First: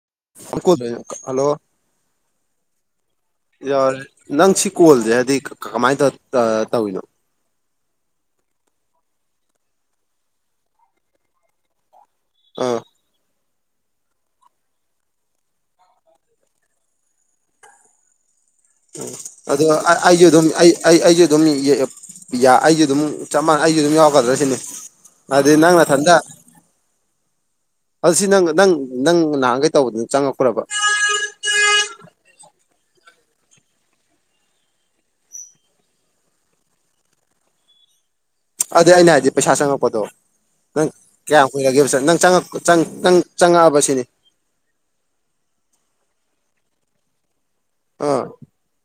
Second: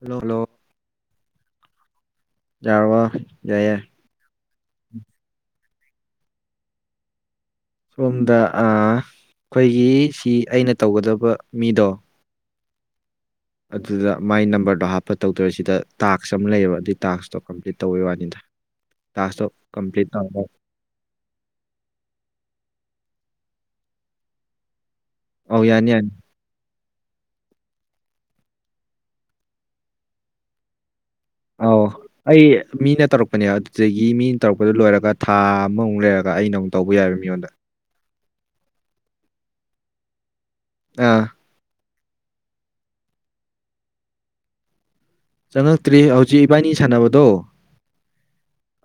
Hello hello [unintelligible] hello ꯌꯥꯔꯔꯕ ꯌꯥꯏꯌꯦ ꯌꯥꯔꯦ ꯅꯪ ꯁꯤ ꯀꯣꯜꯁꯦ ꯍꯥꯏꯗꯤ ꯀꯃꯥꯏꯅ ꯇꯧ ꯇꯧꯔꯤꯅꯣ ꯁꯣꯝꯗ ꯑꯈꯣꯏꯒꯤ ꯁꯤ ꯑꯩꯅ ꯇꯧꯒꯗꯕ ꯃꯤꯗꯣ ꯑꯥ ꯑꯗꯨꯗ ꯃꯥꯏ ꯅꯝꯕꯔꯗꯣ ꯍꯥꯞꯄ ꯇꯧꯗꯣꯏꯔꯤ ꯁꯤꯗ ꯇꯥꯛꯁ ꯑꯃ ꯂꯩꯌꯦꯕ ꯑꯗꯨꯏ ꯇꯥꯛꯁꯇꯣ ꯀꯝꯄ꯭ꯂꯤꯠ ꯇꯧꯕꯩ ꯋꯥꯅꯤꯗ ꯎ ꯇꯥꯛꯁꯇꯣ ꯑꯗꯣ ꯀꯝꯄ꯭ꯂꯤꯠ ꯑꯩꯁꯨ ꯇꯧꯔꯒ ꯑꯗꯨꯝ ꯑꯩ ꯑꯩ ꯑꯩꯁꯦ ꯑꯗꯨꯝ ꯌꯥ ꯑꯩꯁꯨ ꯑꯗꯨꯝ ꯆꯞ ꯃꯥꯟꯅꯩ ꯑꯩꯁꯨ ꯑꯗꯨꯝ ꯌꯥꯎꯔꯛꯗ꯭ꯔ ꯁꯤꯅꯦ ꯍꯥꯏꯗꯤ ꯑꯧ ꯅꯪꯅ ꯌꯥꯅꯤ ꯌꯥꯅꯤ ꯅꯊꯟꯇ ꯑꯗꯨ ꯁꯤ ꯅꯪ ꯅꯪ ꯅꯪ ꯅꯍꯥꯟꯒꯩ ꯇꯧꯕꯗꯨ ꯆꯪꯉꯛꯄ꯭ꯔꯥꯕ ꯑꯥꯎ ꯑꯩ ꯃꯤꯅ ꯇꯧꯔꯛꯄꯅꯦ ꯑꯗꯨꯗꯒꯤ ꯃꯤꯅ ꯇꯧꯔꯛꯄꯗꯨ ꯂꯣꯏꯔꯒ ꯊꯥ ꯑꯃꯃꯨꯛ ꯂꯩꯔꯒ ꯑꯩꯅ ꯑꯃꯨꯛ ꯇꯧꯕ ꯌꯥꯏꯕ ꯃꯤꯉꯣꯟꯗ ꯑꯗꯨꯗꯩ ꯑꯩꯅ ꯍꯥꯏꯗꯤ ꯄꯩꯁꯥ ꯆꯪꯉꯛꯄꯗꯣ ꯅꯪ ꯑꯥ ꯀꯌꯥꯝ ꯀꯨꯏꯔꯒꯦꯕ ꯅꯪ ꯆꯪꯉꯛ ꯆꯪ ꯆꯪ ꯆꯪꯉꯛꯑꯕ ꯁꯤꯅꯤ ꯆꯪꯉꯛꯇ꯭ꯔꯤ ꯍꯧꯖꯤꯛ ꯏꯕꯥꯅꯤ ꯁꯥꯟꯅꯕꯗꯣ ꯑꯥ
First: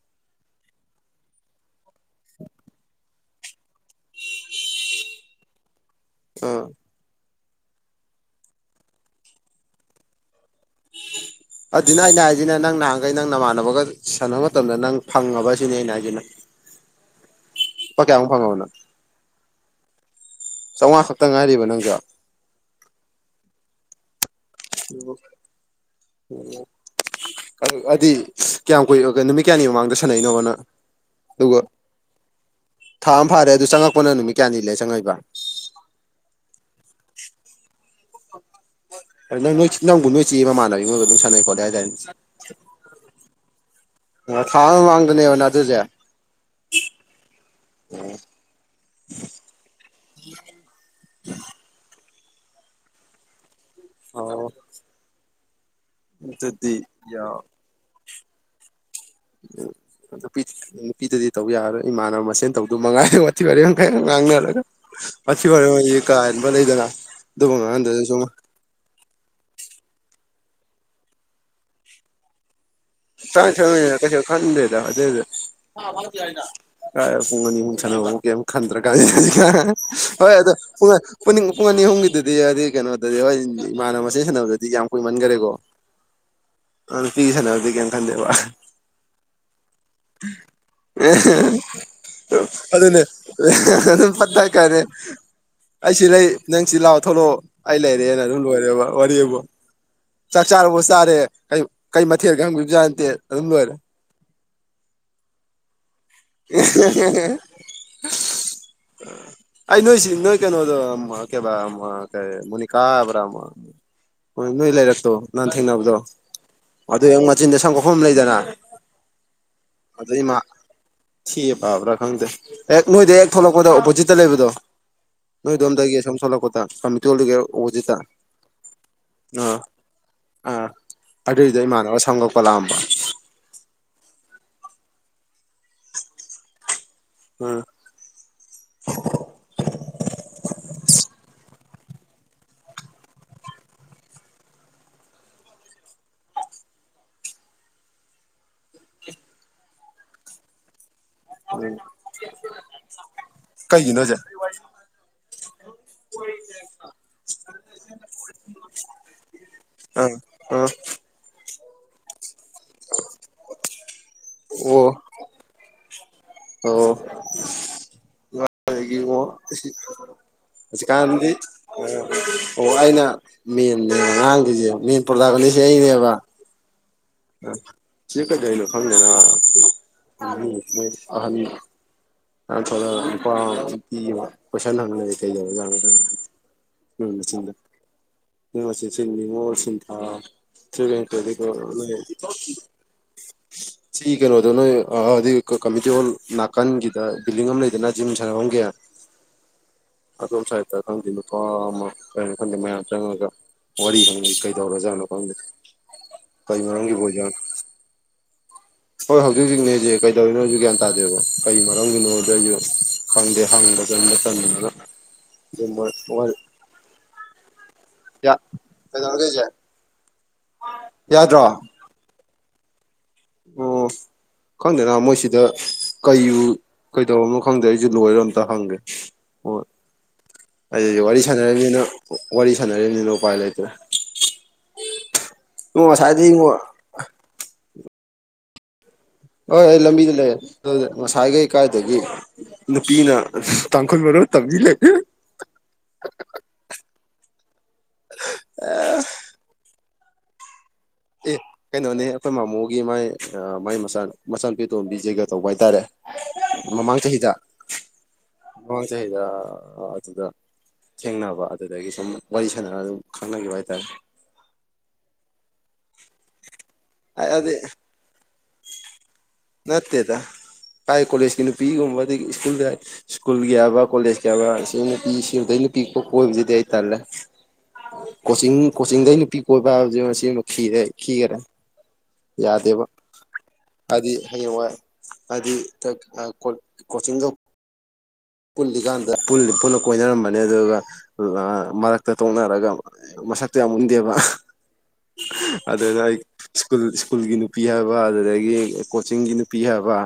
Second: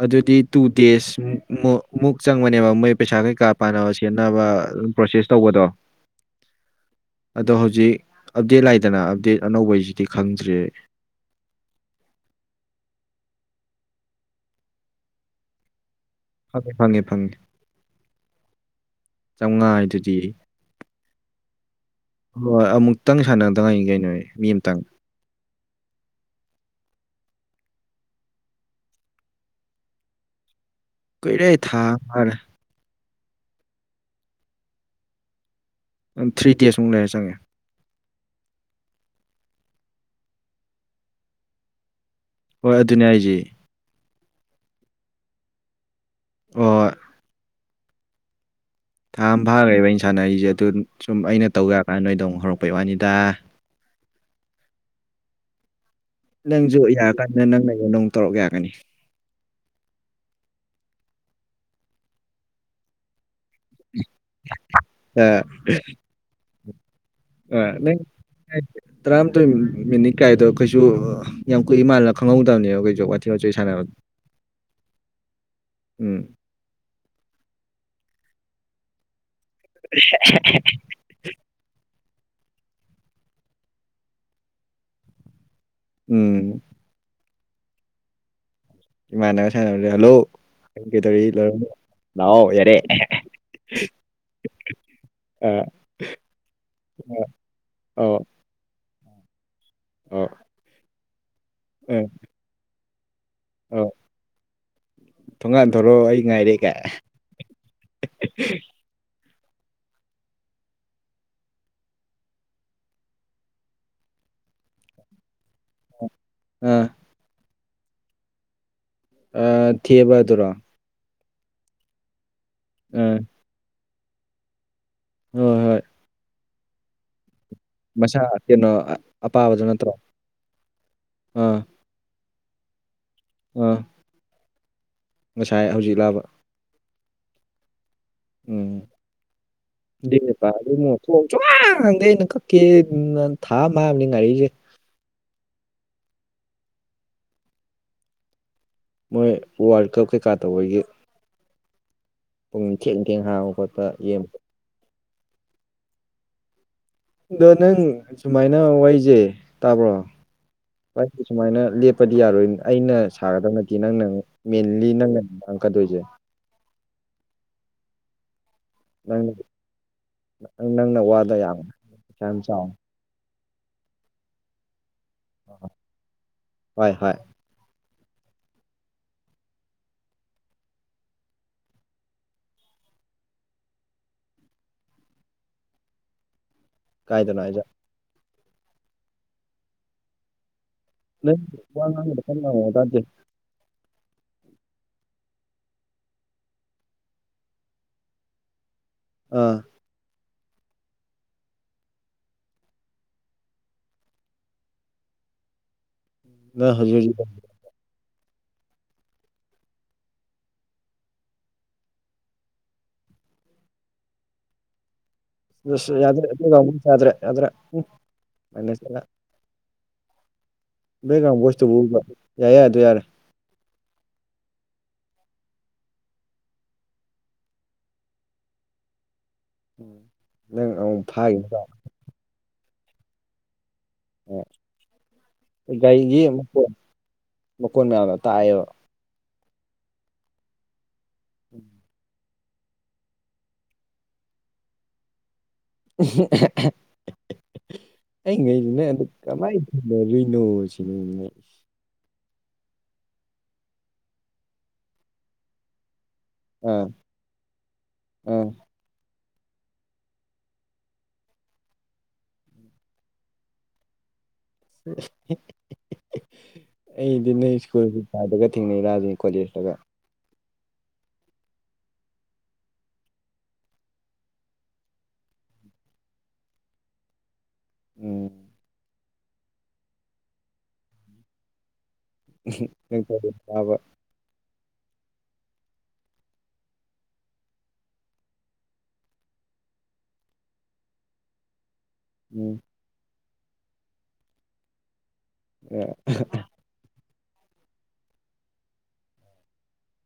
ꯑꯗꯨꯗꯤ ꯇꯨ ꯗꯦꯖ ꯃꯨꯛ ꯃꯨꯛ ꯃꯨꯛ ꯆꯪꯕꯅꯦꯕ ꯃꯣꯏ ꯄꯩꯁꯥ ꯀꯩꯀꯥ ꯄꯥꯅꯕ ꯁꯦꯠꯅꯕ ꯄ꯭ꯔꯣꯁꯦꯁ ꯇꯧꯕꯗꯣ ꯑ ꯑꯗꯣ ꯍꯧꯖꯤꯛ ꯑꯞꯗꯦꯠ ꯂꯩꯥꯛꯏꯗꯅ ꯑꯞꯗꯦꯠ ꯑꯅꯧꯕꯩꯁꯤꯗꯤ ꯈꯪꯗ꯭ꯔꯤ ꯑꯗꯨꯅ ꯑꯩꯅ ꯍꯥꯏꯖꯤꯅ ꯅꯪ ꯅꯍꯥꯟꯈꯩ ꯅꯪ ꯅꯃꯥꯟꯅꯕꯒ ꯁꯥꯟꯅꯕ ꯃꯇꯝꯗ ꯅꯪ ꯐꯪꯉꯕ ꯁꯤꯅꯤ ꯑꯩꯅ ꯍꯥꯏꯁꯤꯅ ꯐꯪꯉꯦ ꯐꯪꯉꯦ ꯐꯪꯉꯦ ꯂꯨꯄꯥ ꯀꯌꯥꯃꯨꯛ ꯐꯪꯉꯕ ꯅꯪ ꯆꯧꯉꯥ ꯍꯥꯏꯗꯨꯗꯤ ꯆꯥꯝꯃꯉꯥ ꯈꯛꯇ ꯉꯥꯏꯔꯤꯕ ꯅꯪꯁꯨ ꯍꯣꯏ ꯑꯃꯨꯛꯇꯪ ꯁꯥꯟꯅꯗꯉꯥꯏꯅꯤ ꯀꯩꯅꯣ ꯑꯩ ꯃꯤ ꯑꯃꯇꯪ ꯑꯣ ꯑꯣ ꯑꯗꯨ ꯑꯗꯨꯗꯤ ꯀꯌꯥꯝ ꯀꯨꯏꯔꯒꯦ ꯅꯨꯃꯤꯠ ꯀꯌꯥꯅꯤ ꯃꯃꯥꯡꯗ ꯁꯥꯟꯅꯩꯅꯣꯕ ꯅꯪ ꯀꯩꯏꯔꯦ ꯑꯗꯨꯒ ꯊꯥ ꯑꯃ ꯐꯥꯔꯦ ꯊꯥ ꯑꯃ ꯐꯥꯔꯦ ꯑꯗꯨ ꯆꯪꯉꯛꯄꯅ ꯅꯨꯃꯤꯠ ꯀꯌꯥꯅꯤ ꯂꯩꯔ ꯆꯪꯉꯛꯏꯕ ꯊ꯭ꯔꯤ ꯗꯦꯖꯃꯨꯛ ꯂꯩꯔ ꯆꯪꯉꯛꯑꯦ ꯑꯗ ꯅꯪ ꯅꯣꯏ ꯅꯪꯕꯨ ꯅꯣꯏ ꯆꯦꯒꯤ ꯃꯃꯥꯟꯅꯕꯕꯤ ꯑꯃꯒꯥ ꯑꯗꯨꯝ ꯁꯥꯟꯅꯩ ꯈꯣꯠꯂꯦ ꯍꯥꯏꯗꯥꯏꯅꯦ ꯍꯣꯏ ꯑꯗꯨꯅꯦ ꯍꯥꯏꯖꯦ ꯑꯣ ꯊꯥ ꯑꯃꯥꯒꯤ ꯃꯃꯥꯡꯗꯅꯦꯕ ꯅꯪ ꯑꯗꯨꯏꯖꯦ ꯑꯣ ꯊꯥ ꯑꯃ ꯐꯥꯈ꯭ꯔꯦꯕ ꯑꯩꯅ ꯁꯥꯟꯅꯔꯤꯁꯦ ꯑꯗꯨ ꯁꯨꯝ ꯑꯩꯅ ꯇꯧ ꯌꯥꯔꯀꯥꯟꯗ ꯅꯣꯏꯗ ꯑꯃꯨꯛ ꯍꯧꯔꯛꯄꯩ ꯋꯥꯅꯤꯗ ꯑꯣ ꯅꯪꯁꯨ ꯑꯗꯨꯗꯤ ꯌꯥ ꯌꯥꯔꯀꯥꯟꯗ ꯅꯪ ꯑꯩꯉꯣꯟꯗ ꯑꯃꯨꯛ ꯇꯧꯔꯛ ꯌꯥꯒꯅꯤ ꯎ ꯅꯨꯄꯤ ꯅꯨꯄꯤꯗꯨꯗꯤ ꯇꯧ ꯌꯥꯔꯣꯏ ꯏꯃꯥꯅꯕ ꯃꯁꯦꯟ ꯇꯧꯗꯧ ꯃꯉꯥꯏꯔꯦ ꯋꯥꯊꯤ ꯕꯥꯔꯦꯝ ꯍ ꯉꯥꯡꯅꯔꯒ ꯋꯥꯊꯤ ꯋꯥꯔꯦꯝ ꯀꯥ ꯍꯦꯟꯕ ꯂꯩꯗꯅ ꯑꯗꯨꯝꯕ ꯑ ꯅꯪ ꯉꯥꯡꯍꯟꯗꯗꯅ ꯁꯨꯝ ꯇꯔꯥꯃꯥꯊꯣꯏ ꯃꯤꯅꯤꯠ ꯀꯥꯏꯗꯣ ꯀꯩꯁꯨ ꯌꯥꯝ ꯀꯨꯏꯕ ꯃꯥꯥꯟꯂꯅ ꯈꯪꯍꯧꯗꯕꯅꯦꯕ ꯀꯩ ꯇꯥꯡꯁ ꯀꯩꯁꯨ ꯈꯟꯗꯦꯗ ꯑꯗꯨꯏꯗꯤ ꯄꯋꯥ ꯐꯥꯅꯕ ꯎꯝ ꯄꯤꯔꯛꯑꯒꯦ ꯅ ꯀꯥꯏ ꯄꯨꯡ ꯑꯅꯤꯃꯨꯛ ꯁꯥꯟꯅꯕꯕꯧ ꯀꯩꯝ ꯈꯟꯗ꯭ꯔꯥ ꯀꯥꯟꯖꯤꯗ ꯍꯣꯏ ꯑꯗꯨꯝ ꯄꯨꯡ ꯄꯨꯅꯤꯡ ꯄꯨꯡ ꯑꯅꯤ ꯑꯍꯨꯝꯒꯤꯗꯨꯗꯤ ꯍꯥꯏꯗꯤ ꯀꯩꯅꯣꯗꯗꯤ ꯍꯣꯏ ꯏꯃꯥꯟꯅꯕ ꯃꯁꯦꯟ ꯁꯥꯟꯅꯕꯗꯗꯤ ꯌꯥꯝ ꯀꯨꯏꯃꯟꯒꯔꯦꯀꯣ ꯎꯝ ꯑ ꯅꯨꯄꯤꯒ ꯁꯥꯟꯅꯕꯗꯤ ꯀꯩꯃ ꯈꯟꯗꯦꯕ ꯏꯃꯥꯟꯅꯕ ꯁꯥꯟꯅꯕꯖꯦ ꯍꯜꯂꯣ ꯅꯪ ꯀꯩꯗꯧꯔꯤ ꯂꯣꯏꯔꯅꯤ ꯑꯗꯨꯅꯦ ꯐꯠ ꯀꯛꯈꯔꯅꯤ ꯑ ꯑꯩ ꯁꯤ ꯂꯩ ꯅꯪ ꯁꯤ ꯂꯥꯎ ꯊꯣꯛꯂꯛꯑꯣ ꯑꯩ ꯑꯧ ꯂꯩꯔꯦꯅ ꯑꯗꯨꯝ ꯂꯣꯏꯔꯦꯕ ꯋꯥꯔꯤꯕꯨ ꯑ ꯆꯥꯛ ꯆꯥꯔꯕꯨ ꯆꯥꯔꯦ ꯀꯣꯌꯨ ꯀꯩ ꯃꯊꯦꯜ ꯈꯪꯕꯤꯕꯖꯥꯅꯠꯇꯦ ꯑꯗꯨꯝ ꯂꯣꯏꯔ ꯊꯣꯡꯉꯥꯟ ꯊꯣꯔꯣꯑꯣ ꯑꯩ ꯉꯥꯏꯔꯦꯒꯥꯏ [inaudible] ꯑꯩ ꯅꯣꯏ ꯁꯤ ꯅꯣꯏ ꯀꯩꯅꯣꯗꯣ ꯎꯝ ꯑ ꯀꯦꯕ ꯎꯝ ꯑ ꯀꯩ ꯃꯨꯅꯤꯀꯥ ꯍꯥꯕ꯭ꯔꯃ ꯍꯣꯏ ꯅꯣꯏ ꯂꯩꯔꯛꯇꯣ ꯅꯍꯥꯟ ꯊꯦꯡꯅꯕꯗꯣ ꯑ ꯑꯗꯨꯏ ꯍꯦꯛ ꯃꯆꯤꯟꯗ ꯁꯪꯝꯀꯛꯐꯝ ꯂꯩꯗꯅ ꯑ ꯊꯦꯕꯗꯨꯔꯣ ꯁꯤ ꯄꯥꯕ꯭ꯔꯥ ꯈꯪꯗꯦ ꯍꯦꯛ ꯑ ꯅꯣꯏꯗ ꯍꯦꯛ ꯊꯣꯛꯂꯛꯄꯗꯣ ꯑꯣꯄꯣꯖꯤꯠꯇ ꯂꯩꯕꯗꯣ ꯍꯣꯏ ꯍꯣꯏ ꯅꯣꯏꯗꯣꯝꯗꯗꯒꯤ ꯑꯁꯣꯝ ꯊꯣꯂꯛꯀꯣꯇ ꯐꯝ [unintelligible] ꯎꯖꯤꯠꯇ ꯃꯁꯥ ꯀꯩꯅꯣ ꯑ ꯑꯄꯥꯕꯗꯣ ꯅꯠꯇ꯭ꯔꯣ ꯑ ꯑꯥ ꯑꯗꯨꯏꯗ ꯏꯃꯥꯟꯅꯕ ꯁꯝ ꯀꯠꯄ ꯂꯥꯛꯑꯝꯕ ꯑꯥ ꯉꯁꯥꯏ ꯍꯧꯖꯤꯛ ꯂꯥꯕ ꯎꯝ ꯎꯝ ꯑꯗꯨꯏ ꯊꯣꯡꯁꯨꯛꯍꯥꯡ ꯍꯥꯡꯗꯦ ꯑꯩꯅ ꯀꯛꯀꯦ ꯅ ꯊꯥ ꯑꯝ ꯃꯅꯤ ꯉꯥꯔꯤꯁꯦ ꯃꯣꯏ ꯋꯥꯔꯜ ꯀ꯭ꯂꯞ ꯀꯩꯀꯥ ꯇꯧꯕꯒꯤ ꯄꯨꯡ ꯊꯦꯡ ꯊꯦꯡ ꯍꯥꯡꯕ ꯈꯣꯠꯄ ꯀꯩꯒꯤꯅꯣ ꯍꯥꯏꯖꯦ ꯌꯦꯡ [unintelligible] ꯗꯣ ꯅꯪ ꯁꯨꯃꯥꯏꯅ ꯋꯥꯏꯁꯦ ꯇꯥꯕ꯭ꯔꯣ ꯑꯥ ꯑꯥ [unintelligible] ꯁꯨꯃꯥꯏꯅ ꯂꯦꯞꯄꯗꯤ ꯌꯥꯔꯣꯏ ꯑꯩꯅ ꯁꯥꯒꯗꯕ ꯅꯠꯇꯦ ꯅꯪꯅ ꯑꯣ ꯃꯦꯟꯂꯤ ꯅꯪꯅ ꯉꯥꯡꯉꯛꯀꯥꯗꯣꯏꯖꯦ ꯑꯣ ꯑꯩꯒꯤ ꯑꯣ ꯅꯪꯅ ꯅꯪꯅ ꯍꯧꯖꯤꯛꯀꯥꯟꯗꯤ ꯋꯥꯗꯣ ꯌꯥꯝ ꯑꯥ ꯄꯩꯁꯥ ꯌꯥꯝ ꯆꯥꯎꯋꯦ ꯑꯩꯋꯥꯏꯅ ꯃꯦꯟꯅꯦ ꯉꯥꯡꯗꯣꯏꯁꯦ ꯃꯦꯟ ꯄꯣꯔꯒꯝ ꯑꯅꯤꯁꯦ ꯑꯩꯔꯦꯕ ꯍꯣꯏ ꯍꯣꯏ ꯁꯤ ꯀꯩꯗꯩꯅꯣ ꯈꯪꯗꯦꯅ [unintelligible] ꯃꯌꯝ ꯊꯣꯂꯒ ꯅꯨꯄꯥ ꯅꯨꯄꯤ ꯑꯃ ꯀꯣꯏꯁꯟ ꯍꯪꯂꯩꯔꯦ ꯀꯩꯗꯧꯔꯤꯖꯅꯣ ꯈꯪꯗꯦ ꯎꯝ ꯀꯥꯏꯗꯅꯣ ꯃꯆꯤꯟꯗ ꯍꯥꯏꯁꯦ [unintelligible] ꯅꯤꯡꯉꯣꯜ ꯁꯤꯟꯊ ꯅꯪ ꯋꯥ ꯉꯥꯡꯕꯗ ꯀꯟꯅ [unintelligible] ꯉꯥꯡꯉꯛꯑꯣ ꯇꯥꯗꯦ ꯁꯤ ꯀꯅꯣꯗꯣ ꯅꯣꯏ ꯑ ꯗꯨꯏ ꯀ ꯀꯝꯃꯤꯍꯣꯜ ꯅꯥꯀꯥꯟꯒꯤ ꯗ ꯕꯤꯜꯗꯤꯡ ꯑꯃ ꯂꯩꯗꯅ ꯖꯤꯝ ꯁꯥꯟꯅꯕꯝꯒꯤ ꯑꯥ ꯑꯗꯣꯝ ꯁꯥꯏꯇ ꯈꯪꯗꯦ ꯅꯨꯨꯄꯥ ꯑꯃ ꯀꯩꯅꯣ ꯈꯪꯗꯦ ꯃꯌꯥꯝ ꯆꯪꯉꯒ ꯋꯥꯔꯤ ꯍꯪꯂꯤ ꯀꯩꯗꯧꯔꯣꯖꯥꯠꯅꯣ ꯈꯪꯗ ꯎꯝ ꯀꯏ ꯃꯔꯝꯒꯤ ꯑꯣꯏꯖꯥꯡꯅꯣ ꯍꯣꯏ ꯍꯧꯖꯤꯛ ꯍꯧꯖꯤꯛꯅꯦꯖꯦ ꯀꯩꯗꯧꯔꯤꯅꯣꯖꯨ ꯒ꯭ꯌꯥꯟ ꯇꯥꯗꯦꯕ ꯀꯩ ꯃꯔꯝꯒꯤꯅꯣꯖꯨ ꯑꯩꯖꯨ ꯈꯪꯗꯦ ꯍꯥꯡꯕ ꯆꯡꯕ ꯇꯟꯗꯅ ꯑꯗꯨꯝ ꯃꯣꯏ ꯑꯁ ꯌꯥꯗ꯭ꯔꯦ [unintelligible] ꯌꯥꯗ꯭ꯔꯦ ꯌꯥꯗ꯭ꯔꯦ ꯎ ꯌꯥ ꯀꯩꯗꯧꯔꯒꯦ ꯍꯩꯖꯦ ꯕꯦꯛꯒ꯭ꯔꯥꯟ ꯕꯣꯏꯇꯨꯕꯨꯕ ꯌꯥꯏ ꯌꯥꯗꯣ ꯌꯥꯔꯦ ꯎꯝ ꯈꯪꯗꯦꯅ ꯃꯣꯏꯁꯤꯗ ꯀꯩꯌꯨ ꯀꯩꯗꯧꯔꯝꯅꯣ ꯈꯪꯗꯦ ꯑꯩꯁꯨ ꯂꯣꯏꯔ ꯑꯝꯇ ꯍꯪꯒꯦ ꯍꯣꯏ ꯎꯝ ꯅꯪ ꯑꯃꯨꯛ ꯑꯩ ꯋꯥꯔꯤ ꯐꯥꯈꯤꯅꯤ ꯇꯥꯎ. ꯁꯥꯟꯅꯔꯤꯕꯅꯤꯅ ꯋꯥꯔꯤ ꯁꯥꯟꯅꯔꯤꯕꯅꯤꯅ ꯎꯄꯥꯏ ꯂꯩꯇ꯭ꯔꯦ ꯎꯝ ꯏꯉꯣ ꯎꯗꯩꯒꯤ ꯉꯁꯥꯏꯗꯒꯤ ꯏꯉꯣ ꯃꯀꯣꯟ ꯃꯀꯣꯟ ꯃꯌꯥꯝꯗꯣ ꯇꯥꯏꯌꯦꯕ ꯍꯣꯏ ꯑꯩ ꯂꯝꯕꯤꯗ ꯂꯩꯔ ꯑꯗꯨ ꯉꯁꯥꯏꯈꯩ ꯀꯥꯏꯗꯒꯤ ꯅꯨꯄꯤꯅ ꯇꯥꯡꯈꯨꯜ ꯃꯔꯣꯜ ꯇꯝꯕꯤ ꯂꯩꯔꯦ ꯑꯩ ꯉꯛꯢꯁꯦ ꯅꯪ ꯑꯗꯨ ꯀꯃꯥꯏꯅ ꯊꯦꯡꯅꯔꯨꯏꯅꯣ ꯁꯤ ꯑꯦ ꯀꯩꯅꯣꯅꯦ ꯑꯩꯈꯣꯏ ꯃꯃꯣꯒꯤ ꯃꯥꯏ ꯃꯥꯏ ꯃꯆꯥ ꯃꯆꯥꯅꯨꯄꯤ ꯇꯣꯝꯕꯤ ꯖꯩꯒ ꯇꯧꯕ ꯍꯥꯏꯇꯥꯔꯦ ꯑꯥ ꯃꯃꯥꯡ ꯆꯍꯤꯗ ꯑꯥ ꯃꯃꯥꯡ ꯆꯍꯤꯗ ꯑꯥ ꯑꯗꯨꯗ ꯊꯦꯡꯅꯕ ꯑꯗꯨꯗꯒꯤ ꯁꯨꯝ ꯋꯥꯔꯤ ꯁꯥꯟꯅꯔ ꯑꯗꯨꯝ ꯈꯪꯅꯈꯤꯕ ꯍꯥꯏꯇꯥꯔꯦ ꯑꯩꯗꯤ ꯑꯗꯤ ꯅꯣꯏ ꯁ꯭ꯀꯨꯜꯁꯤ ꯐꯥꯗꯒ ꯊꯦꯡꯅꯩꯔꯥꯁꯤꯅꯤ ꯀꯣꯂꯦꯖ ꯅꯠꯇꯦꯗ ꯀꯥꯏ ꯀꯣꯂꯦꯖꯀꯤ ꯅꯨꯄꯤꯒꯨꯝꯕꯗꯤ ꯁ꯭ꯀꯨꯜꯗ ꯁ꯭ꯀꯨꯜꯒꯤ ꯌꯥꯕ ꯀꯣꯂꯦꯖꯀꯤꯌꯥꯕ ꯁꯤ ꯅꯨꯄꯤ ꯁꯤꯗꯩ ꯅꯨꯄꯤ ꯀꯣꯏꯕꯁꯤꯗꯤ ꯑꯩ ꯇꯜꯂꯦ ꯎꯝ ꯀꯣꯆꯤꯡ ꯀꯣꯆꯤꯡꯗꯩ ꯅꯨꯄꯤ ꯀꯣꯏꯕ ꯍꯥꯏꯖꯤ ꯃꯁꯤꯃ ꯈꯤꯔꯦ ꯈꯤꯒ꯭ꯔꯦ ꯌꯥꯗꯦꯕ ꯅꯪ ꯀꯣꯂꯦꯖ ꯀꯥꯕ ꯑꯗꯤ ꯍꯌꯦꯡꯋꯥ ꯍꯥꯢꯗꯤ ꯗ ꯑ ꯀꯣ ꯀꯣꯆꯤꯡꯗ ꯄꯨꯜꯂꯤꯀꯥꯟꯗ ꯄꯨꯛ ꯄꯨꯟꯅ ꯀꯣꯏꯅꯔꯝꯕꯅꯦ ꯑꯗꯨꯒ ꯃꯔꯛꯇ ꯎꯝ ꯇꯣꯛꯅꯔꯒ ꯃꯁꯛꯇꯣ ꯌꯥꯝ ꯎꯟꯗꯦꯕ ꯑ, ꯑꯗꯨꯅ ꯑꯩ ꯁ꯭ꯀꯨꯜ ꯁ꯭ꯀꯨꯜꯒꯤ ꯅꯨꯄꯤ ꯍꯥꯏꯕ ꯑꯗꯨꯗꯒꯤ ꯀꯣꯆꯤꯡꯒꯤ ꯅꯨꯄꯤ ꯍꯥꯏꯕ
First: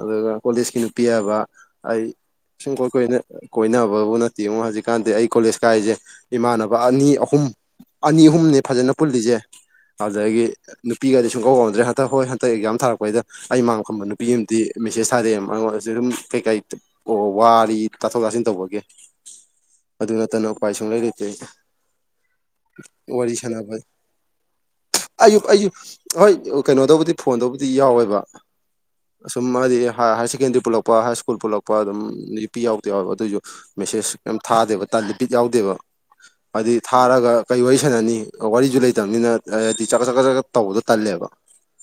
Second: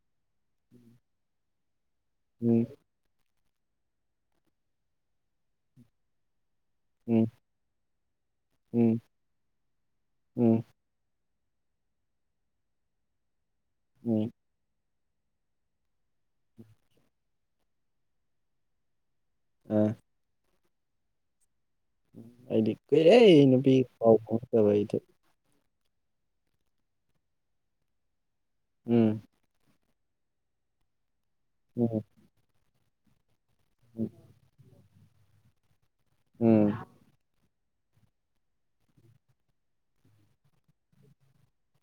ꯑꯗꯨꯒ ꯀꯣꯂꯦꯖꯀꯤ ꯅꯨꯄꯤ ꯌꯥꯕ ꯑꯩ ꯎꯝ ꯁꯨꯡ ꯀꯣꯏ ꯀꯣꯏꯅ ꯀꯣꯏꯅꯕꯕꯨ ꯅꯠꯇꯦ ꯉꯣ ꯍꯧꯖꯤꯛꯀꯥꯟꯗꯤ ꯑꯩ ꯀꯣꯂꯦꯖ ꯀꯥꯏꯔꯤꯖꯦ ꯏꯃꯥꯟꯅꯕ ꯑꯅꯤ ꯎꯝ ꯑꯍꯨꯝ ꯑꯅꯤ ꯑꯍꯨꯝꯅꯤ ꯐꯖꯅ ꯎꯝ ꯄꯨꯜꯂꯤꯖꯦ ꯑꯗꯨꯗꯒꯤ ꯎꯝ ꯅꯨꯄꯤꯒꯗꯤ ꯁꯨꯡ ꯀꯧ ꯀꯧꯅꯗ꯭ꯔꯦ ꯍꯟꯇꯛ ꯍꯣꯏ ꯍꯟꯇꯛ ꯑꯦꯛꯖꯥꯝ ꯊꯥꯔꯛꯄꯩꯗ ꯑꯩ ꯃꯥꯡ ꯐꯝꯕ ꯅꯨꯄꯤ ꯎꯝ ꯗꯤ ꯃꯦꯁꯦꯁ ꯊꯥꯔꯦ ꯑꯩꯉꯣꯟꯗꯁꯨ ꯑꯗꯨꯝ ꯀꯩꯀꯩ ꯑꯣ ꯋꯥꯔꯤ ꯇꯥꯊꯣꯛ ꯇꯥꯁꯤꯟ ꯇꯧꯕꯒꯤ ꯑꯥ ꯑꯗꯨ ꯅꯠꯇꯅ ꯎꯄꯥꯏ ꯁꯨꯡ ꯂꯩ ꯂꯩꯇꯦ ꯑꯩꯗꯤ ꯀꯨꯏꯔꯦ ꯋꯥꯔꯤ ꯑꯩ ꯁꯥꯟꯅꯕ ꯅꯨꯄꯤꯒ ꯄꯥꯎ ꯐꯥꯎꯅꯗꯕ ꯑꯩꯗꯣ ꯑꯌꯨꯛ ꯑꯌꯨꯛ ꯍꯣꯏ ꯀꯩꯅꯣꯗꯕꯨꯗꯤ ꯐꯣꯟꯗꯕꯨꯗꯤ ꯌꯥꯎꯋꯦꯕ ꯎꯝ ꯁꯨꯝ ꯍꯥꯏꯗꯤ ꯍꯥꯌꯔ ꯁꯦꯀꯦꯟꯗꯔꯤ ꯄꯨꯜꯂꯛꯄ ꯍꯥꯏ ꯁ꯭ꯀꯨꯜ ꯄꯨꯜꯂꯛꯄ ꯑꯗꯨꯝ ꯎꯝ ꯅꯨꯄꯤ ꯌꯥꯎꯗ ꯌꯥꯎꯋꯦꯕ ꯑꯗꯨꯑꯣꯏꯁꯨ ꯃꯦꯁꯦꯁ ꯀꯩꯝ ꯊꯥꯗꯦꯕ ꯇꯜꯂꯤ ꯕꯤꯠ ꯌꯥꯎꯗꯦꯕ ꯍꯥꯏꯗꯤ ꯎꯝ ꯊꯥꯔꯒ ꯀꯩ ꯋꯥꯔꯤ ꯁꯥꯟꯅꯅꯤ ꯋꯥꯔꯤꯁꯨ ꯂꯩꯇꯕꯅꯤꯅ ꯍꯥꯏꯗꯤ ꯆꯥꯛꯀꯠ ꯆꯀꯠ ꯆꯠ ꯇꯧꯕꯗꯣ ꯇꯜꯂꯦꯕ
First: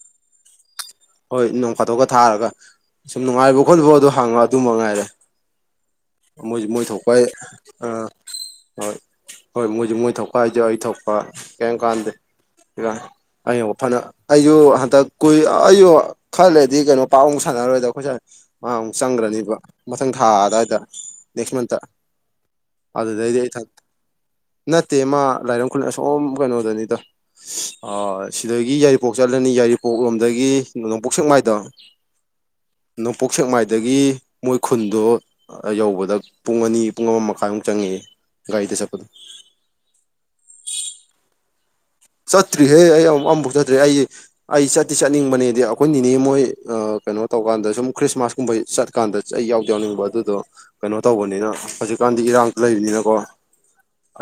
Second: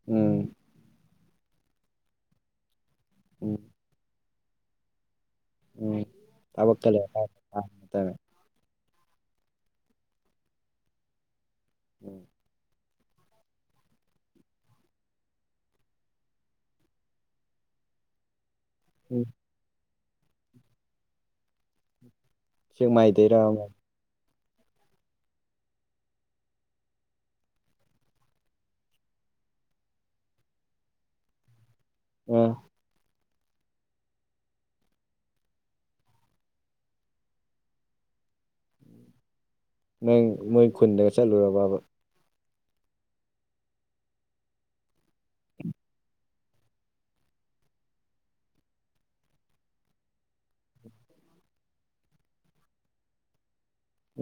ꯎꯝ ꯍꯣꯏ ꯅꯣꯡ ꯈꯥꯗꯣꯛꯀ ꯊꯥꯔꯒ ꯁꯨꯝ ꯎꯝ ꯅꯨꯡꯉꯥꯏꯕ ꯈꯣꯠꯂꯤꯕꯣ ꯑꯗꯨ ꯍꯪꯉꯒ ꯑꯗꯨ ꯃꯉꯥꯏꯔꯦ ꯎꯝ ꯃꯣꯏꯖꯨ ꯃꯣꯏ ꯊꯕꯛꯇ ꯊꯣꯛꯄꯩꯏ ꯑ ꯂꯩꯔꯀꯥꯟꯗ ꯍꯣꯏ ꯍꯣꯏ ꯃꯣꯏꯁꯨ ꯃꯣꯏ ꯊꯣꯛꯄ ꯑꯩꯖꯨ ꯑꯩ ꯊꯣꯛꯄ ꯀꯩꯢꯝ ꯀꯥꯟꯗꯦ ꯎꯝ ꯑꯩ ꯐꯅ ꯑꯩꯁꯨ ꯍꯟꯗꯛ ꯀꯨꯏ ꯑꯩꯖꯨ ꯈꯜꯂꯩꯗꯤ ꯀꯩꯅꯣ ꯄꯥꯎ ꯑꯃꯨꯛ ꯁꯥꯟꯅꯔꯣꯏꯗ ꯑꯩꯈꯣꯏ ꯁꯥꯢ ꯃꯥ ꯑꯃꯨꯛ ꯎꯝ ꯆꯪꯒ꯭ꯔꯅꯤꯕ ꯃꯊꯪ ꯊꯥ ꯑꯗꯨꯋꯥꯏꯗ ꯅꯦꯛꯁ ꯃꯟꯇ ꯁꯦꯛꯃꯥꯏꯗꯩꯔ ꯑꯗꯨꯗꯩꯗꯤ ꯑꯩ ꯑꯃ ꯅꯠꯇꯦ ꯃꯥ ꯂꯥꯏꯔꯪ ꯈꯨꯂ ꯑꯁꯣꯝ ꯀꯩꯅꯣꯗꯅꯤꯗ ꯑ ꯁꯤꯗꯒꯤ ꯌꯥꯏꯔꯤꯄꯣꯛ ꯆꯠꯂꯅꯤ ꯌꯥꯏꯔꯤꯄꯣꯛ ꯂꯣꯝꯗꯒꯤ ꯅꯣꯡꯄꯣꯛ ꯁꯦꯛꯃꯥꯏꯗꯣ ꯎꯝ ꯅꯣꯡꯄꯣꯛ ꯁꯦꯛꯃꯥꯏꯗꯒꯤ ꯃꯣꯏ ꯈꯨꯟꯗꯣ ꯌꯧꯕꯗ ꯄꯨꯡ ꯑꯅꯤ ꯄꯨꯡ ꯑꯃ ꯃꯈꯥꯏꯃꯨꯛ ꯆꯪꯉꯦꯌꯦ ꯒꯥꯔꯤꯗ ꯆꯠꯄꯗ ꯅꯪ ꯃꯣꯏ ꯈꯨꯟꯗꯒ ꯆꯠꯂꯨꯔꯕꯕ ꯆꯠꯇ꯭ꯔꯤꯍꯦ ꯑꯩ ꯑꯃꯨꯛ ꯑꯃꯐꯥꯎ ꯆꯠꯇ꯭ꯔꯤ ꯑꯩ ꯑꯩ ꯆꯠꯇꯤ ꯆꯠꯅꯤꯡꯕꯅꯦꯗꯤ ꯑꯩꯈꯣꯏ ꯅꯤꯅꯦ ꯃꯣꯏ ꯀꯩꯅꯣ ꯇꯧꯀꯥꯟꯗ ꯁꯨꯝ ꯈ꯭ꯔꯤꯁꯃꯥꯁ ꯀꯨꯝꯕ ꯆꯠ ꯀꯥꯟꯗ ꯑꯩ ꯌꯥꯎꯗꯤ ꯌꯥꯎꯅꯤꯡꯕ ꯑꯗꯨꯗꯣ ꯀꯩꯅꯣ ꯇꯧꯕꯅꯤꯅ ꯍꯧꯖꯤꯛꯀꯥꯟꯗꯤ ꯏꯔꯥꯡꯖꯨ ꯂꯩꯕꯅꯤꯅꯀꯣ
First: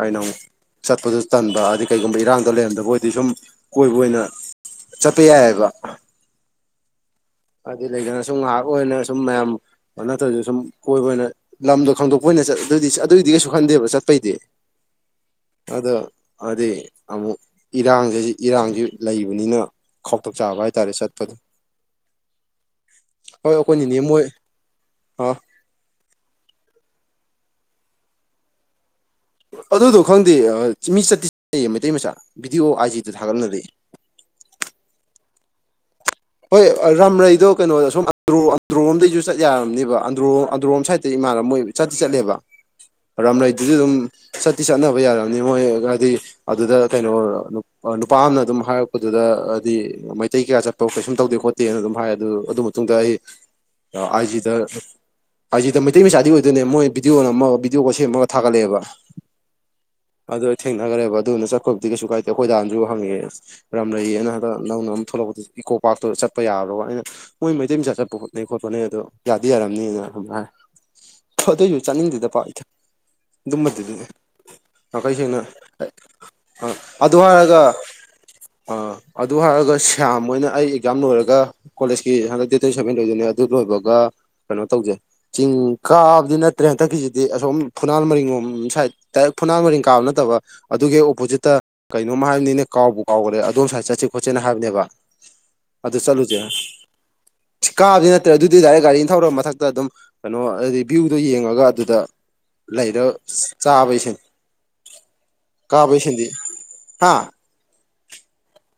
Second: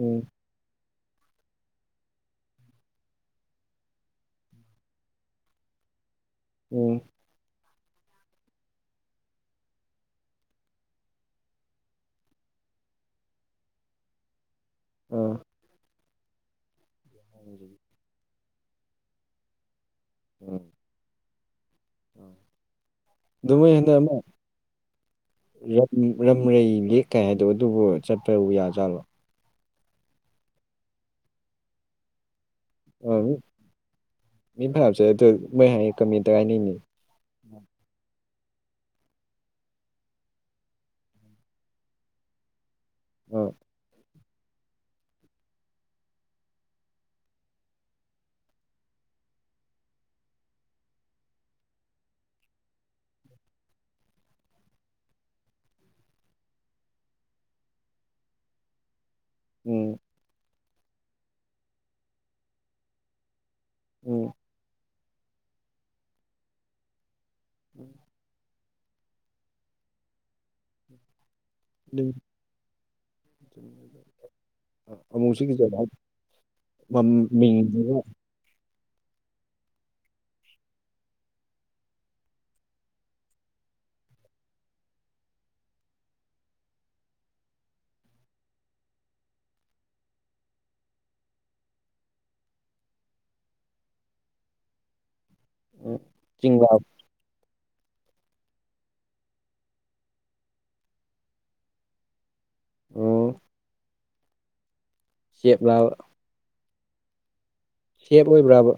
ꯑꯩꯅ ꯑꯃꯨꯛ ꯆꯠꯄꯖꯨ ꯇꯟꯕ ꯑꯗꯩ ꯀꯩꯒꯨꯝꯕ ꯏꯔꯥꯡ ꯗꯣ ꯂꯩꯔꯝꯗꯕ ꯑꯣꯏꯗꯤ ꯁꯨꯝ ꯀꯣꯏꯕ ꯑꯣꯏꯅ ꯆꯠꯄ ꯌꯥꯏꯑꯕ ꯎꯝ ꯍꯥꯏꯗꯤ ꯂꯩꯗꯅ ꯁꯨꯝ ꯉꯥꯍꯥꯛ ꯑꯣꯏꯅ ꯁꯨꯝ ꯃꯌꯥꯝ ꯑ ꯅꯠꯇꯕꯤꯗ ꯁꯨꯝ ꯀꯣꯏꯕ ꯑꯣꯏꯅ ꯂꯝꯗꯣ ꯈꯪꯗꯣꯛꯄ ꯑꯣꯏꯅ ꯆꯠ ꯑꯗꯨꯗꯤ ꯆ ꯑꯗꯨꯏꯗꯤ ꯀꯩꯁꯨ ꯈꯟꯗꯦꯕ ꯆꯠꯄꯩꯗꯤ ꯑꯥ ꯑꯗ ꯍꯥꯏꯗꯤ ꯑꯃꯨꯛ ꯏꯔꯥꯡꯖꯦ ꯍꯖꯤꯛ ꯏꯔꯥꯡꯖꯦ ꯂꯩꯕꯅꯤꯅ ꯈꯧꯇꯛ ꯆꯥꯕ ꯎꯝ ꯍꯥꯏꯇꯥꯔꯦ ꯆꯠꯄꯗꯣ ꯑꯗꯣ ꯍꯣꯏ ꯃꯣꯏ ꯍꯟꯇꯛ ꯑꯩꯈꯣꯏꯅꯤꯅꯦ ꯑꯃ ꯑ ꯔꯝ ꯎꯝ ꯔꯝꯔꯩ ꯂꯦꯛ ꯀꯥꯏ ꯍꯥꯏꯗꯨꯕꯨ ꯑꯗꯨꯕꯨ ꯆꯠꯄꯕꯨ ꯌꯥꯖꯥꯠꯂꯣ ꯑꯗꯨꯗꯣ ꯈꯪꯗꯦ ꯑꯥ ꯃꯤ ꯆꯠꯇꯤ ꯌꯦ ꯃꯩꯇꯩ ꯃꯆꯥ ꯕꯤꯗꯤꯑꯣ ꯑꯥꯏ ꯖꯤꯗ ꯑ ꯊꯥꯒꯠꯅꯔꯛꯑꯦ [unintelligible] ꯍꯣꯏ ꯍꯥꯏꯅꯩꯅꯤ ꯑꯔ ꯔꯥꯝꯔꯩꯗꯣ ꯀꯩꯅꯣꯗ ꯑꯁꯣꯝ ꯑꯟꯗ꯭ꯔꯣ ꯑꯟꯗ꯭ꯔꯣꯝꯗꯩꯖꯨ ꯆꯠ ꯌꯥꯔꯝꯅꯦꯕ ꯑꯟꯗ꯭ꯔꯣ ꯑꯟꯗ꯭ꯔꯣꯔꯣꯝ ꯁꯥꯏꯠꯇꯇꯩ ꯏꯃꯥꯟꯅꯕ ꯃꯣꯏ ꯆꯠꯇꯤ ꯆꯠꯂꯦꯕ [inaudible] ꯑꯥ ꯔꯝꯔꯩꯗꯨꯗꯤ ꯑꯗꯨꯝ ꯆꯇꯤ ꯆꯠꯅꯕ ꯌꯥꯔꯝꯅꯤ ꯃꯣꯏ ꯑꯗꯣ ꯍꯥꯏꯗꯤ ꯑꯗꯨꯗ ꯀꯩꯅꯣ ꯅꯨꯞ ꯑ ꯅꯨꯄꯥ ꯑꯃꯅ ꯑꯗꯨꯝ ꯍꯥꯏꯔꯛꯄꯗꯨꯗ ꯍꯥꯏꯗꯤ ꯃꯩꯇꯩ ꯀꯌꯥ ꯆꯠ ꯄ ꯀꯩꯁꯨꯝ ꯇꯧꯗꯦ ꯈꯣꯠꯇꯦꯅ ꯑꯗꯨꯝ ꯍꯥꯏ ꯑꯗꯨ ꯑꯗꯨ ꯃꯇꯨꯡꯗ ꯑꯩ ꯑꯥ ꯑꯥꯏ ꯖꯤꯗ ꯑꯥꯏ ꯖꯤꯗ ꯃꯩꯇꯩ ꯃꯆꯥꯗꯤ ꯑꯣꯏꯗꯣꯏꯅꯦ ꯃꯣꯏ ꯕꯤꯗꯤꯑꯣ ꯅꯝꯃꯒ ꯕꯤꯗꯤꯑꯣꯒ ꯁꯦꯝꯃꯒ ꯊꯥꯒꯠꯂꯛꯑꯦꯕ ꯎꯝ ꯑꯗꯨ ꯑꯩ ꯊꯦꯡꯅꯒ꯭ꯔꯦꯕ ꯑꯗꯨꯅ ꯆꯠꯄꯕꯨꯗꯤ ꯀꯩꯁꯨ ꯀꯥꯏꯗꯦ ꯑꯈꯣꯏꯗꯥꯅꯖꯨ ꯍꯪꯉꯛꯑꯦ ꯔꯝꯂꯩꯌꯦꯅ ꯎꯝ ꯅꯧꯅ ꯑꯃ ꯊꯣꯛꯂꯛꯄꯗꯣ ꯏꯀꯣ ꯄꯥꯛꯇꯨ ꯆꯠꯄ ꯌꯥꯕ꯭ꯔꯣꯕ ꯑꯩꯅ ꯃꯣꯏ ꯃꯩꯇꯩ ꯃꯆꯥ ꯆꯠꯄ [unintelligible] ꯈꯣꯠꯅꯩ ꯑꯗꯣ ꯌꯥꯗꯤ ꯌꯥꯔꯝꯅꯤꯅ ꯑꯗꯨꯝ ꯍꯥꯏꯔꯦ ꯑꯗꯨꯑꯣꯏꯖꯨ ꯆꯠꯅꯤꯡꯗꯦꯗ ꯄꯥꯛ ꯏꯊ ꯑꯗꯨꯝꯕꯗꯗꯤ ꯅꯥꯈꯩ ꯁꯦꯡꯅ ꯑꯃꯨꯛꯁꯨ ꯀꯤꯖꯕ ꯑꯥ ꯑꯗꯨ ꯍꯥꯏꯔꯒ ꯃꯤꯡꯗꯨꯒ ꯑꯥ ꯑꯗꯨ ꯍꯥꯏꯔꯒ ꯁ꯭ꯌꯥꯝ ꯍꯣꯏꯅ ꯑꯩ ꯑꯦꯛꯖꯥꯝ ꯂꯣꯏꯔꯒ ꯀꯣꯂꯦꯖꯀꯤ ꯍꯟꯗꯛ ꯗꯦꯠ ꯇ꯭ꯋꯦꯟꯇꯤꯁꯚꯦꯟ ꯂꯣꯏꯗꯣꯏꯅꯦ ꯑꯗꯨ ꯂꯣꯏꯕꯒ ꯀꯩꯅꯣ ꯇꯧꯖꯦ ꯆꯤꯡ ꯀꯥꯕꯗꯤ ꯅꯠꯇ꯭ꯔꯦ ꯍꯟꯗꯛꯀꯤꯖꯤꯗꯤ ꯑꯁꯣꯝ ꯐꯨꯅꯥꯜ ꯃꯔꯤꯡꯂꯣꯝ ꯁꯥꯏꯠ ꯗꯥꯏꯔꯦꯛ ꯐꯨꯅꯥꯜ ꯃꯔꯤꯡ ꯀꯥꯕ ꯅꯠꯇꯕ ꯑꯗꯨꯒꯤ ꯍꯦꯛ ꯑꯣꯄꯣꯖꯤꯠꯇ ꯀꯩꯅꯣꯝꯃ ꯍꯥꯏꯕꯅꯤꯅꯦ ꯀꯥꯎꯕꯨ ꯀꯥꯎꯒ꯭ꯔꯦ ꯑꯗꯣꯝ ꯁꯥꯏꯠ ꯆꯠꯁꯤ ꯈꯣꯠꯁꯦꯅ ꯍꯥꯏꯕꯅꯦꯕ ꯑꯗꯨ ꯆꯠꯂꯨꯖꯦ ꯆꯤꯡꯂꯥ ꯁꯤ ꯀꯥꯕꯗꯤ ꯅꯠꯇ꯭ꯔꯦ ꯑꯗꯨꯗꯤ ꯗꯥꯏꯔꯦꯛ ꯒꯥꯔꯤꯅ ꯊꯧꯔ ꯃꯊꯛꯇ ꯑꯗꯨꯝ ꯀꯩꯅꯣ ꯑꯗꯨꯗꯤ ꯚ꯭ꯌꯨꯗꯣ ꯌꯦꯡꯉꯒ ꯑꯗꯨꯗ ꯂꯩꯔ ꯎꯝ ꯆꯥꯕꯩ ꯁꯤꯟ ꯁꯦꯞ ꯂꯥꯕ ꯀꯥꯕꯩ ꯁꯤꯟꯗꯤ ꯍꯥ ꯁꯦꯞ ꯑꯣꯏꯕ꯭ꯔꯥꯕ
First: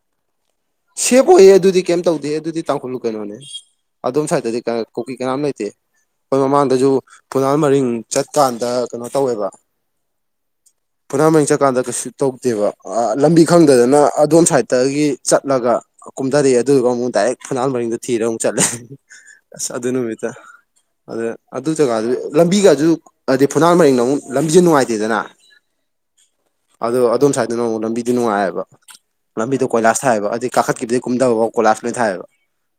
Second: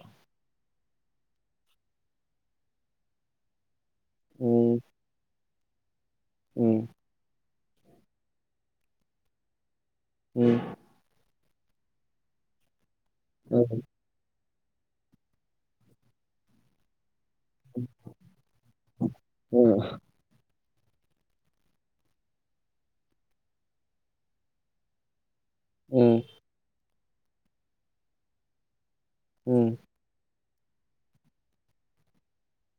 ꯁꯦꯕ ꯑꯣꯏꯍꯦ ꯑꯗꯨꯗꯤ ꯀꯩꯝ ꯇꯧꯗꯦꯍꯦ ꯑꯗꯨꯗꯤ ꯇꯥꯡꯈꯨꯂꯨ ꯀꯩꯅꯣꯅꯦ ꯑꯗꯣꯝ ꯁꯥꯏꯠꯇꯗꯤ ꯀ ꯎꯝ ꯀꯨꯀꯤ ꯀꯅꯥꯝ ꯂꯩꯇꯦ ꯑꯈꯣꯏ ꯎꯝ ꯃꯃꯥꯡꯗꯖꯨ ꯐꯨꯅꯥꯜ ꯃꯔꯤꯡ ꯆꯠꯀꯥꯟꯗ ꯀꯩꯅꯣ ꯇꯧꯋꯦꯕ ꯎꯝ ꯐꯨꯅꯥꯟꯃꯔꯤꯡ ꯆꯠꯀꯥꯟꯗ ꯀꯩꯁꯨ ꯇꯧꯗꯦꯕ ꯑꯥ ꯂꯝꯕꯤ ꯈꯪꯗꯗꯅ ꯑꯗꯣꯝ ꯁꯥꯏꯠꯇꯒꯤ ꯆꯠꯂꯒ ꯀꯨꯝꯗꯔꯛꯑꯦ ꯑꯗꯨꯗꯨꯒ ꯑꯃꯨꯛ ꯗꯥꯏꯔꯦꯛ ꯐꯨꯅꯥꯜ ꯃꯔꯤꯡꯗꯣ ꯊꯤꯔ ꯑꯃꯨꯛ ꯆꯠꯂꯦ ꯑꯁ ꯎꯝ ꯑꯗꯨ ꯅꯨꯃꯤꯠꯇꯣ ꯑꯗ ꯑꯗꯨ ꯖꯒꯥꯗꯨ ꯂꯝꯕꯤꯒꯁꯨ ꯍꯥꯏꯗꯤ ꯐꯨꯅꯥꯟ ꯃꯔꯤꯡꯅ ꯑꯃꯨꯛ ꯂꯝꯕꯤꯖꯦ ꯅꯨꯡꯉꯥꯏꯇꯦꯗꯅ ꯎꯝ ꯑꯗꯣ ꯑꯗꯣꯝ ꯁꯥꯏꯇꯅ ꯑꯃꯨꯛ ꯂꯝꯕꯤꯗꯤ ꯅꯨꯡꯉꯥꯏꯑꯕ ꯂꯝꯕꯤꯗꯣ ꯎꯝ ꯀꯣꯏꯂꯥꯁ ꯊꯥꯏꯕ ꯑꯗꯩ ꯀꯥꯈꯠꯈꯤꯕꯗꯩ ꯀꯨꯝꯗꯕꯕꯥꯎ ꯀꯣꯂꯥꯁ ꯂꯣꯏ ꯊꯥꯏꯕ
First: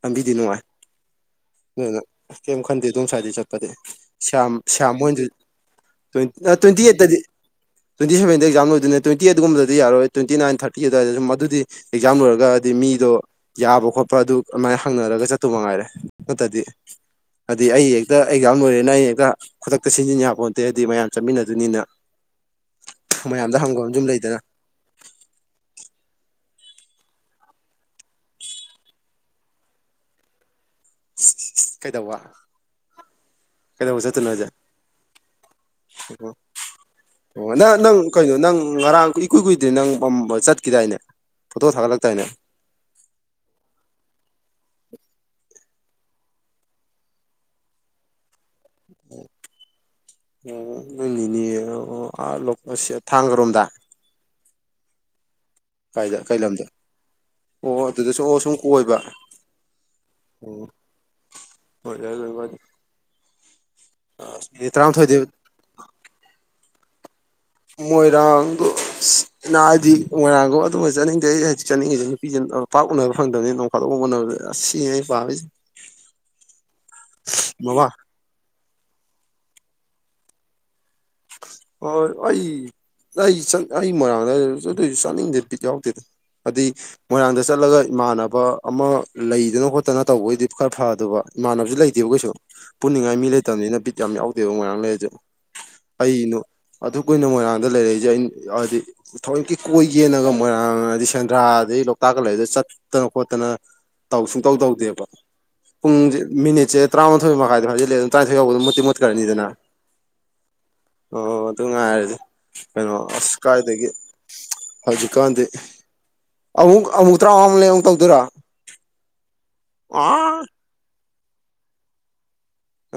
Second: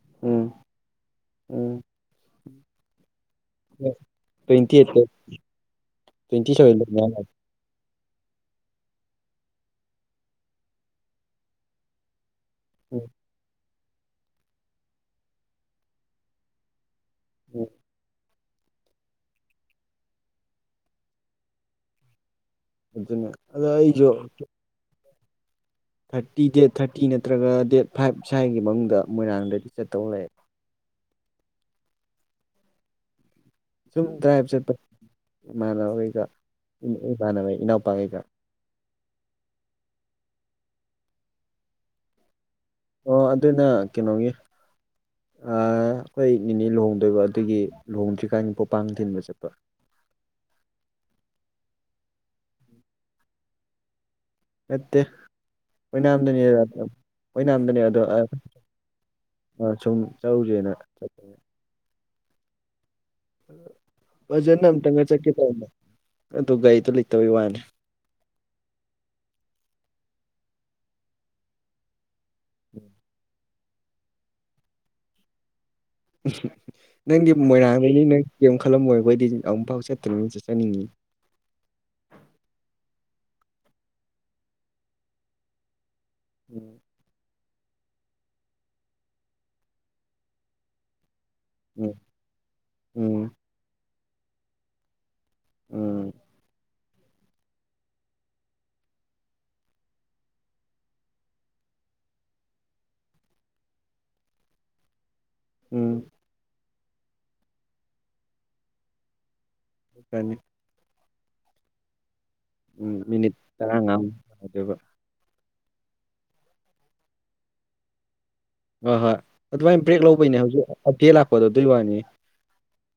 ꯂꯝꯕꯤꯗꯤ ꯎꯝ ꯅꯨꯡꯉꯥꯏ ꯎꯝ ꯑꯗꯨꯅ ꯀꯦꯝ ꯈꯟꯗꯦ ꯑꯗꯣꯝ ꯁꯥꯏꯠꯗꯤ ꯆꯠ ꯐꯇꯦ ꯁ꯭ꯌꯥꯝ ꯇ꯭ꯋꯦꯟꯇꯤ ꯁ꯭ꯌꯥꯝ ꯑꯩꯠꯇ ꯃꯣꯏꯗꯤ ꯇ꯭ꯋꯦꯟ ꯑ ꯇ꯭ꯋꯦꯟꯇꯤ ꯁꯚꯦꯟꯗ ꯇ꯭ꯋꯦꯟꯇꯤꯑꯩꯠꯇꯗꯤ ꯇ꯭ꯋꯦꯟꯇꯤꯁꯕꯦꯟꯗ ꯑꯦꯛꯗꯥꯝꯂꯣꯏꯗꯣꯏꯅꯦ ꯂꯣꯏꯟꯇꯤꯑꯦꯠ ꯀꯨꯝꯕꯗꯤ ꯌꯥꯔꯛꯑꯣꯏ ꯇ꯭ꯋꯦꯟꯇꯤꯅꯥꯏꯟ ꯊ꯭ꯔꯥꯇꯤ ꯑꯗꯨꯋꯥꯏꯗ ꯗꯨꯝ ꯃꯗꯨꯗꯤ_ _ ꯑꯦꯛꯖꯥꯝ ꯂꯣꯏꯔꯒ ꯑꯗꯤ ꯎꯝ ꯃꯤꯗꯣ ꯌꯥꯕ ꯈꯣꯠꯄ ꯑꯗꯨ ꯑꯃꯥꯏ ꯍꯪꯅꯔꯒ ꯆꯠꯇꯨ ꯃꯉꯥꯏꯔꯦ ꯅꯠꯇꯗꯤ ꯑꯗꯤ ꯎꯝ ꯑꯩ ꯍꯦꯛꯇ_ _ ꯑꯩ ꯑꯖꯥꯝ ꯂꯣꯏꯔꯦꯅ ꯑꯩ ꯍꯦꯛꯇ ꯈꯨꯗꯛꯇ ꯁꯤꯟꯖꯤꯟ ꯌꯥꯄꯣꯟꯇꯦ ꯍꯥꯏꯗꯤ ꯃꯌꯥꯝ ꯆꯠꯃꯤꯟꯅꯗꯣꯏꯅꯤꯅ꯫ ꯑꯗꯨꯅ ꯃꯌꯥꯝꯗ ꯑꯗꯣ ꯍꯪꯕꯖꯨꯝ ꯑꯩꯁꯨ ꯂꯩꯗꯅ ꯊꯔꯇꯤ ꯗꯦꯠ ꯊꯔꯇꯤ ꯅꯠꯇ꯭ꯔꯒ ꯗꯦꯠ ꯐꯥꯏꯚ ꯁ꯭ꯋꯥꯏꯒꯤ ꯃꯅꯨꯡꯗ ꯃꯣꯏꯔꯥꯡꯗꯗꯤ ꯆꯠꯇꯧ ꯂꯩ꯫ [unintelligible] ꯀꯩꯗꯧꯕ ꯀꯩꯗꯧꯕ ꯑꯗꯨꯝ ꯗ꯭ꯔꯥꯏꯕ ꯆꯠꯄ ꯏꯃꯥꯟꯅꯕꯈꯩꯒ ꯑꯣ ꯏꯃꯥꯟꯅꯕ ꯑꯣ ꯅꯪ ꯅꯪ ꯏꯅꯥꯎꯄꯥꯈꯩꯒ ꯀꯩꯅꯣ ꯅꯪ ꯉꯔꯥꯡ ꯀꯨꯏ_ _ ꯏꯀꯨꯏ ꯀꯨꯏꯗ꯭ꯔꯤ ꯅꯪ ꯕꯝꯖ ꯆꯠꯀꯤꯗꯥꯏꯅꯦ ꯐꯣꯇꯣ ꯊꯥꯒꯠꯂꯛꯇꯥꯏꯅꯦ꯫ ꯑꯣ ꯑꯗꯨꯅ ꯀꯩꯅꯣꯒꯤ꯫ ꯑꯥ ꯑꯩ ꯅꯤꯅꯤ ꯂꯨꯍꯣꯡꯗꯣꯏꯕ ꯑꯗꯨꯒꯤ ꯂꯨꯍꯣꯡꯗ꯭ꯔꯤꯀꯥꯟꯒꯤ ꯄꯣꯄꯥꯡ ꯊꯤꯟꯕ ꯆꯠꯄ꯫ ꯑꯣ ꯅꯣꯏ ꯅꯦꯅꯦ ꯑꯣ ꯑꯥ ꯂꯣꯄ ꯁꯦ ꯊꯥꯡꯒꯔꯣꯝꯗ ꯅꯠꯇꯦ ꯀꯥꯏꯗ ꯀꯩ ꯑꯣꯏꯅꯥꯝꯗꯅꯦ ꯂꯝꯗ ꯑꯣꯏꯅꯥꯝꯗꯅꯤ ꯑꯣ ꯑꯗꯣ ꯑ ꯑꯗꯨꯗꯁꯨ ꯑꯣ ꯁꯨꯝ ꯀꯣꯏꯕ ꯁꯨꯝ ꯑꯣ ꯆꯠꯂꯨꯁꯦꯅ ꯆꯠꯄꯅꯦ꯫ ꯍꯣꯏ [unintelligible] ꯐꯖꯅ ꯃꯤꯅꯤꯠ ꯑꯝꯇꯪꯒ ꯇꯔꯥꯃꯥꯊꯣꯏꯗꯤ ꯆꯠꯀꯦ ꯇꯧꯅꯦ ꯑꯗꯣ ꯒꯥꯔꯤꯗꯣ ꯂꯩꯇꯕꯩ ꯋꯥꯅꯤ ꯃꯣꯏꯔꯥꯡꯗꯣꯅ ꯍꯥꯏꯗꯤ ꯃꯣꯏꯔꯥꯡꯗꯣ ꯑꯗꯨꯃ ꯆꯠꯅꯤꯡꯗꯦ ꯑꯩ ꯍꯧꯖꯤꯛ ꯆꯠꯅꯤꯡꯉꯤꯗꯨꯅꯤ [unintelligible] ꯄꯥꯛ ꯎꯅꯕ ꯐꯪꯗꯕꯅꯤ ꯅꯣꯡ ꯐꯗꫭꯛ ꯎꯅꯕꯗꫭ ꯑꯁ ꯁꯤꯅ‌ꯦ ꯑꯩ ꯄꯥꯝꯃꯤꯁꯦ ꯅꯪꯗꯤ ꯃꯃꯥ ꯃꯣꯏꯔꯥꯡꯗꯩꯅꯤꯅꯪ ꯀꯔꯤꯝ ꯈꯜꯂꯝꯃꯣꯏ ꯑꯩꯈꯣꯏꯗꯤ ꯑꯃꯨꯛꯐꯥꯎ ꯆꯠꯇꯔꯤꯅꯤꯅ ꯆꯠꯆꯅꯤꯡꯉꯤ ꯍꯣꯏ ꯑꯩ ꯑꯩ ꯑꯩ ꯃꯣꯏꯔꯥꯡꯗ ꯑꯗꯨꯣꯏꯁꯨ ꯆꯥꯅꯤꯡꯗꯦ ꯚꯤꯠ ꯌꯥꯎꯗꯦꯗ꯫ ꯑꯗꯨꯗꯤ ꯎꯝ ꯃꯣꯏꯔꯥꯡꯗ ꯆꯠꯂꯒ ꯏꯃꯥꯟꯅꯕ ꯑꯃ ꯂꯩꯗꯅ ꯈꯣꯠꯇꯅ ꯇꯧꯕꯑꯣꯏꯗꯤ ꯈꯔ ꯐꯗꯕ ꯏꯃꯥꯟꯅꯕꯁꯨ ꯂꯩꯇꯦꯕ ꯀꯩꯁꯨ ꯄꯨꯅꯤꯡꯉꯥꯏ ꯃꯤ ꯎꯝ ꯂꯩꯇꯕꯅꯤꯅ ꯕꯤꯠ ꯌꯥꯝ ꯌꯥꯎꯗꯦꯕ ꯉꯣꯏꯔꯥꯡ ꯂꯩꯔꯁꯨ꯫ ꯎꯝ ꯀꯩꯅꯣ ꯑꯗꯨꯛ ꯀꯨꯏꯅ ꯃꯣꯏꯔꯥꯡꯗ ꯂꯩꯔꯛꯏꯁꯦ ꯑꯩꯅ ꯍꯥꯏꯗꯤ ꯊꯣꯑꫭꯏꯀꯤ ꯀꯣꯏꯒ‌ꯦꯅꯒ ꯃꯣꯏꯔꯥꯡ ꯑꯩꯗꯤ ꯁꯦꯟꯗ꯭ꯔꯥ ꯑꯗꯩ ꯂꯣꯛꯇꯥꯛꯀ ꯂꯩꯕꯗꯨ ꯆꯠꯇꯅ ꯈꯣꯠꯇꯅ ꯇꯧ ꯁꯨꯡ ꯇꯧ ꯇꯧꯗꯦꯕ꯫ ꯎꯝ ꯄꯨꯡꯁꯦ ꯃꯤꯅꯤꯠꯁꯦ ꯇꯔꯥꯃꯥꯊꯣꯏ ꯃꯈꯥꯏꯗ ꯐꯖꯤꯂ ꯑꯗꯨꯝ ꯇꯔꯥꯊꯣꯏ ꯐꯥꯎꯕꯣ ꯃꯨꯠꯇꯤ ꯃꯨꯠꯈ꯭ꯔꯅꯤꯗꯅ꯫ ꯀꯅꯤ ꯑꯣ ꯑꯗꯨ ꯉꯥꯏꯔꯗꯤ ꯎꯝ ꯀꯩꯅꯣ ꯃꯤꯅꯤꯠ ꯑꯁ ꯀꯥꯏꯗꯒꯤ ꯇꯔꯥꯃꯉꯥꯃꯨꯛ ꯉꯥꯏꯗꯣꯏꯕ ꯍꯧꯖꯤꯛꯀꯥꯟꯗꯤ ꯑꯃꯨꯛ ꯑꯃꯨꯛ ꯇꯔꯥꯃꯉꯥ ꯂꯩ ꯑꯃꯨꯛ ꯇꯧꯗꯣꯏꯔꯣ꯫ ꯍꯣꯏ ꯍꯣꯏ ꯑꯗꯨꯃꯥꯏꯅ ꯕ꯭ꯔꯦꯛ ꯑꯥ ꯂꯧꯕꯩꯅꯦ ꯍꯧꯖꯤꯛ ꯑꯀꯦ ꯂꯥꯛꯄꯗꯣ ꯑꯗꯨꯏ ꯋꯥꯅꯤ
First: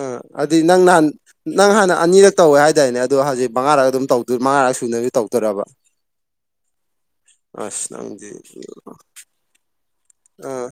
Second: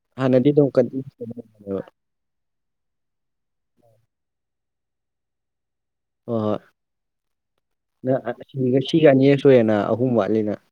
ꯑꯥ ꯍꯥꯟꯅꯗꯤ ꯑꯗꯤ ꯑꯗꯨꯝ ꯅꯪ ꯀꯟꯇꯤꯅ꯭ꯌꯨ ꯅꯍꯥꯟ ꯅꯪ ꯆꯠꯅꯕꯅꯦꯕ ꯍꯥꯟꯅ ꯑꯅꯤꯔꯛ ꯇꯧꯋꯦ ꯍꯥꯏꯗꯥꯏꯅꯦ ꯑꯗꯣ ꯍꯧꯖꯤꯛ ꯃꯉꯥꯔꯛ ꯑꯗꯨꯝ ꯊꯧꯗꯣꯢ ꯃꯉꯥꯔꯛ ꯁꯨꯅꯕꯗꯤ ꯇꯧꯗꯣꯏꯔꯕ ꯍꯣꯏ ꯍꯣꯏ ꯑꯁ ꯅꯪꯗꯤ ꯅꯪ ꯁꯤꯒ ꯁꯤꯒ ꯑꯅꯤꯔꯛ ꯁꯨꯔꯦꯅ ꯑꯍꯨꯝ ꯑ ꯋꯥꯠꯂꯤꯅ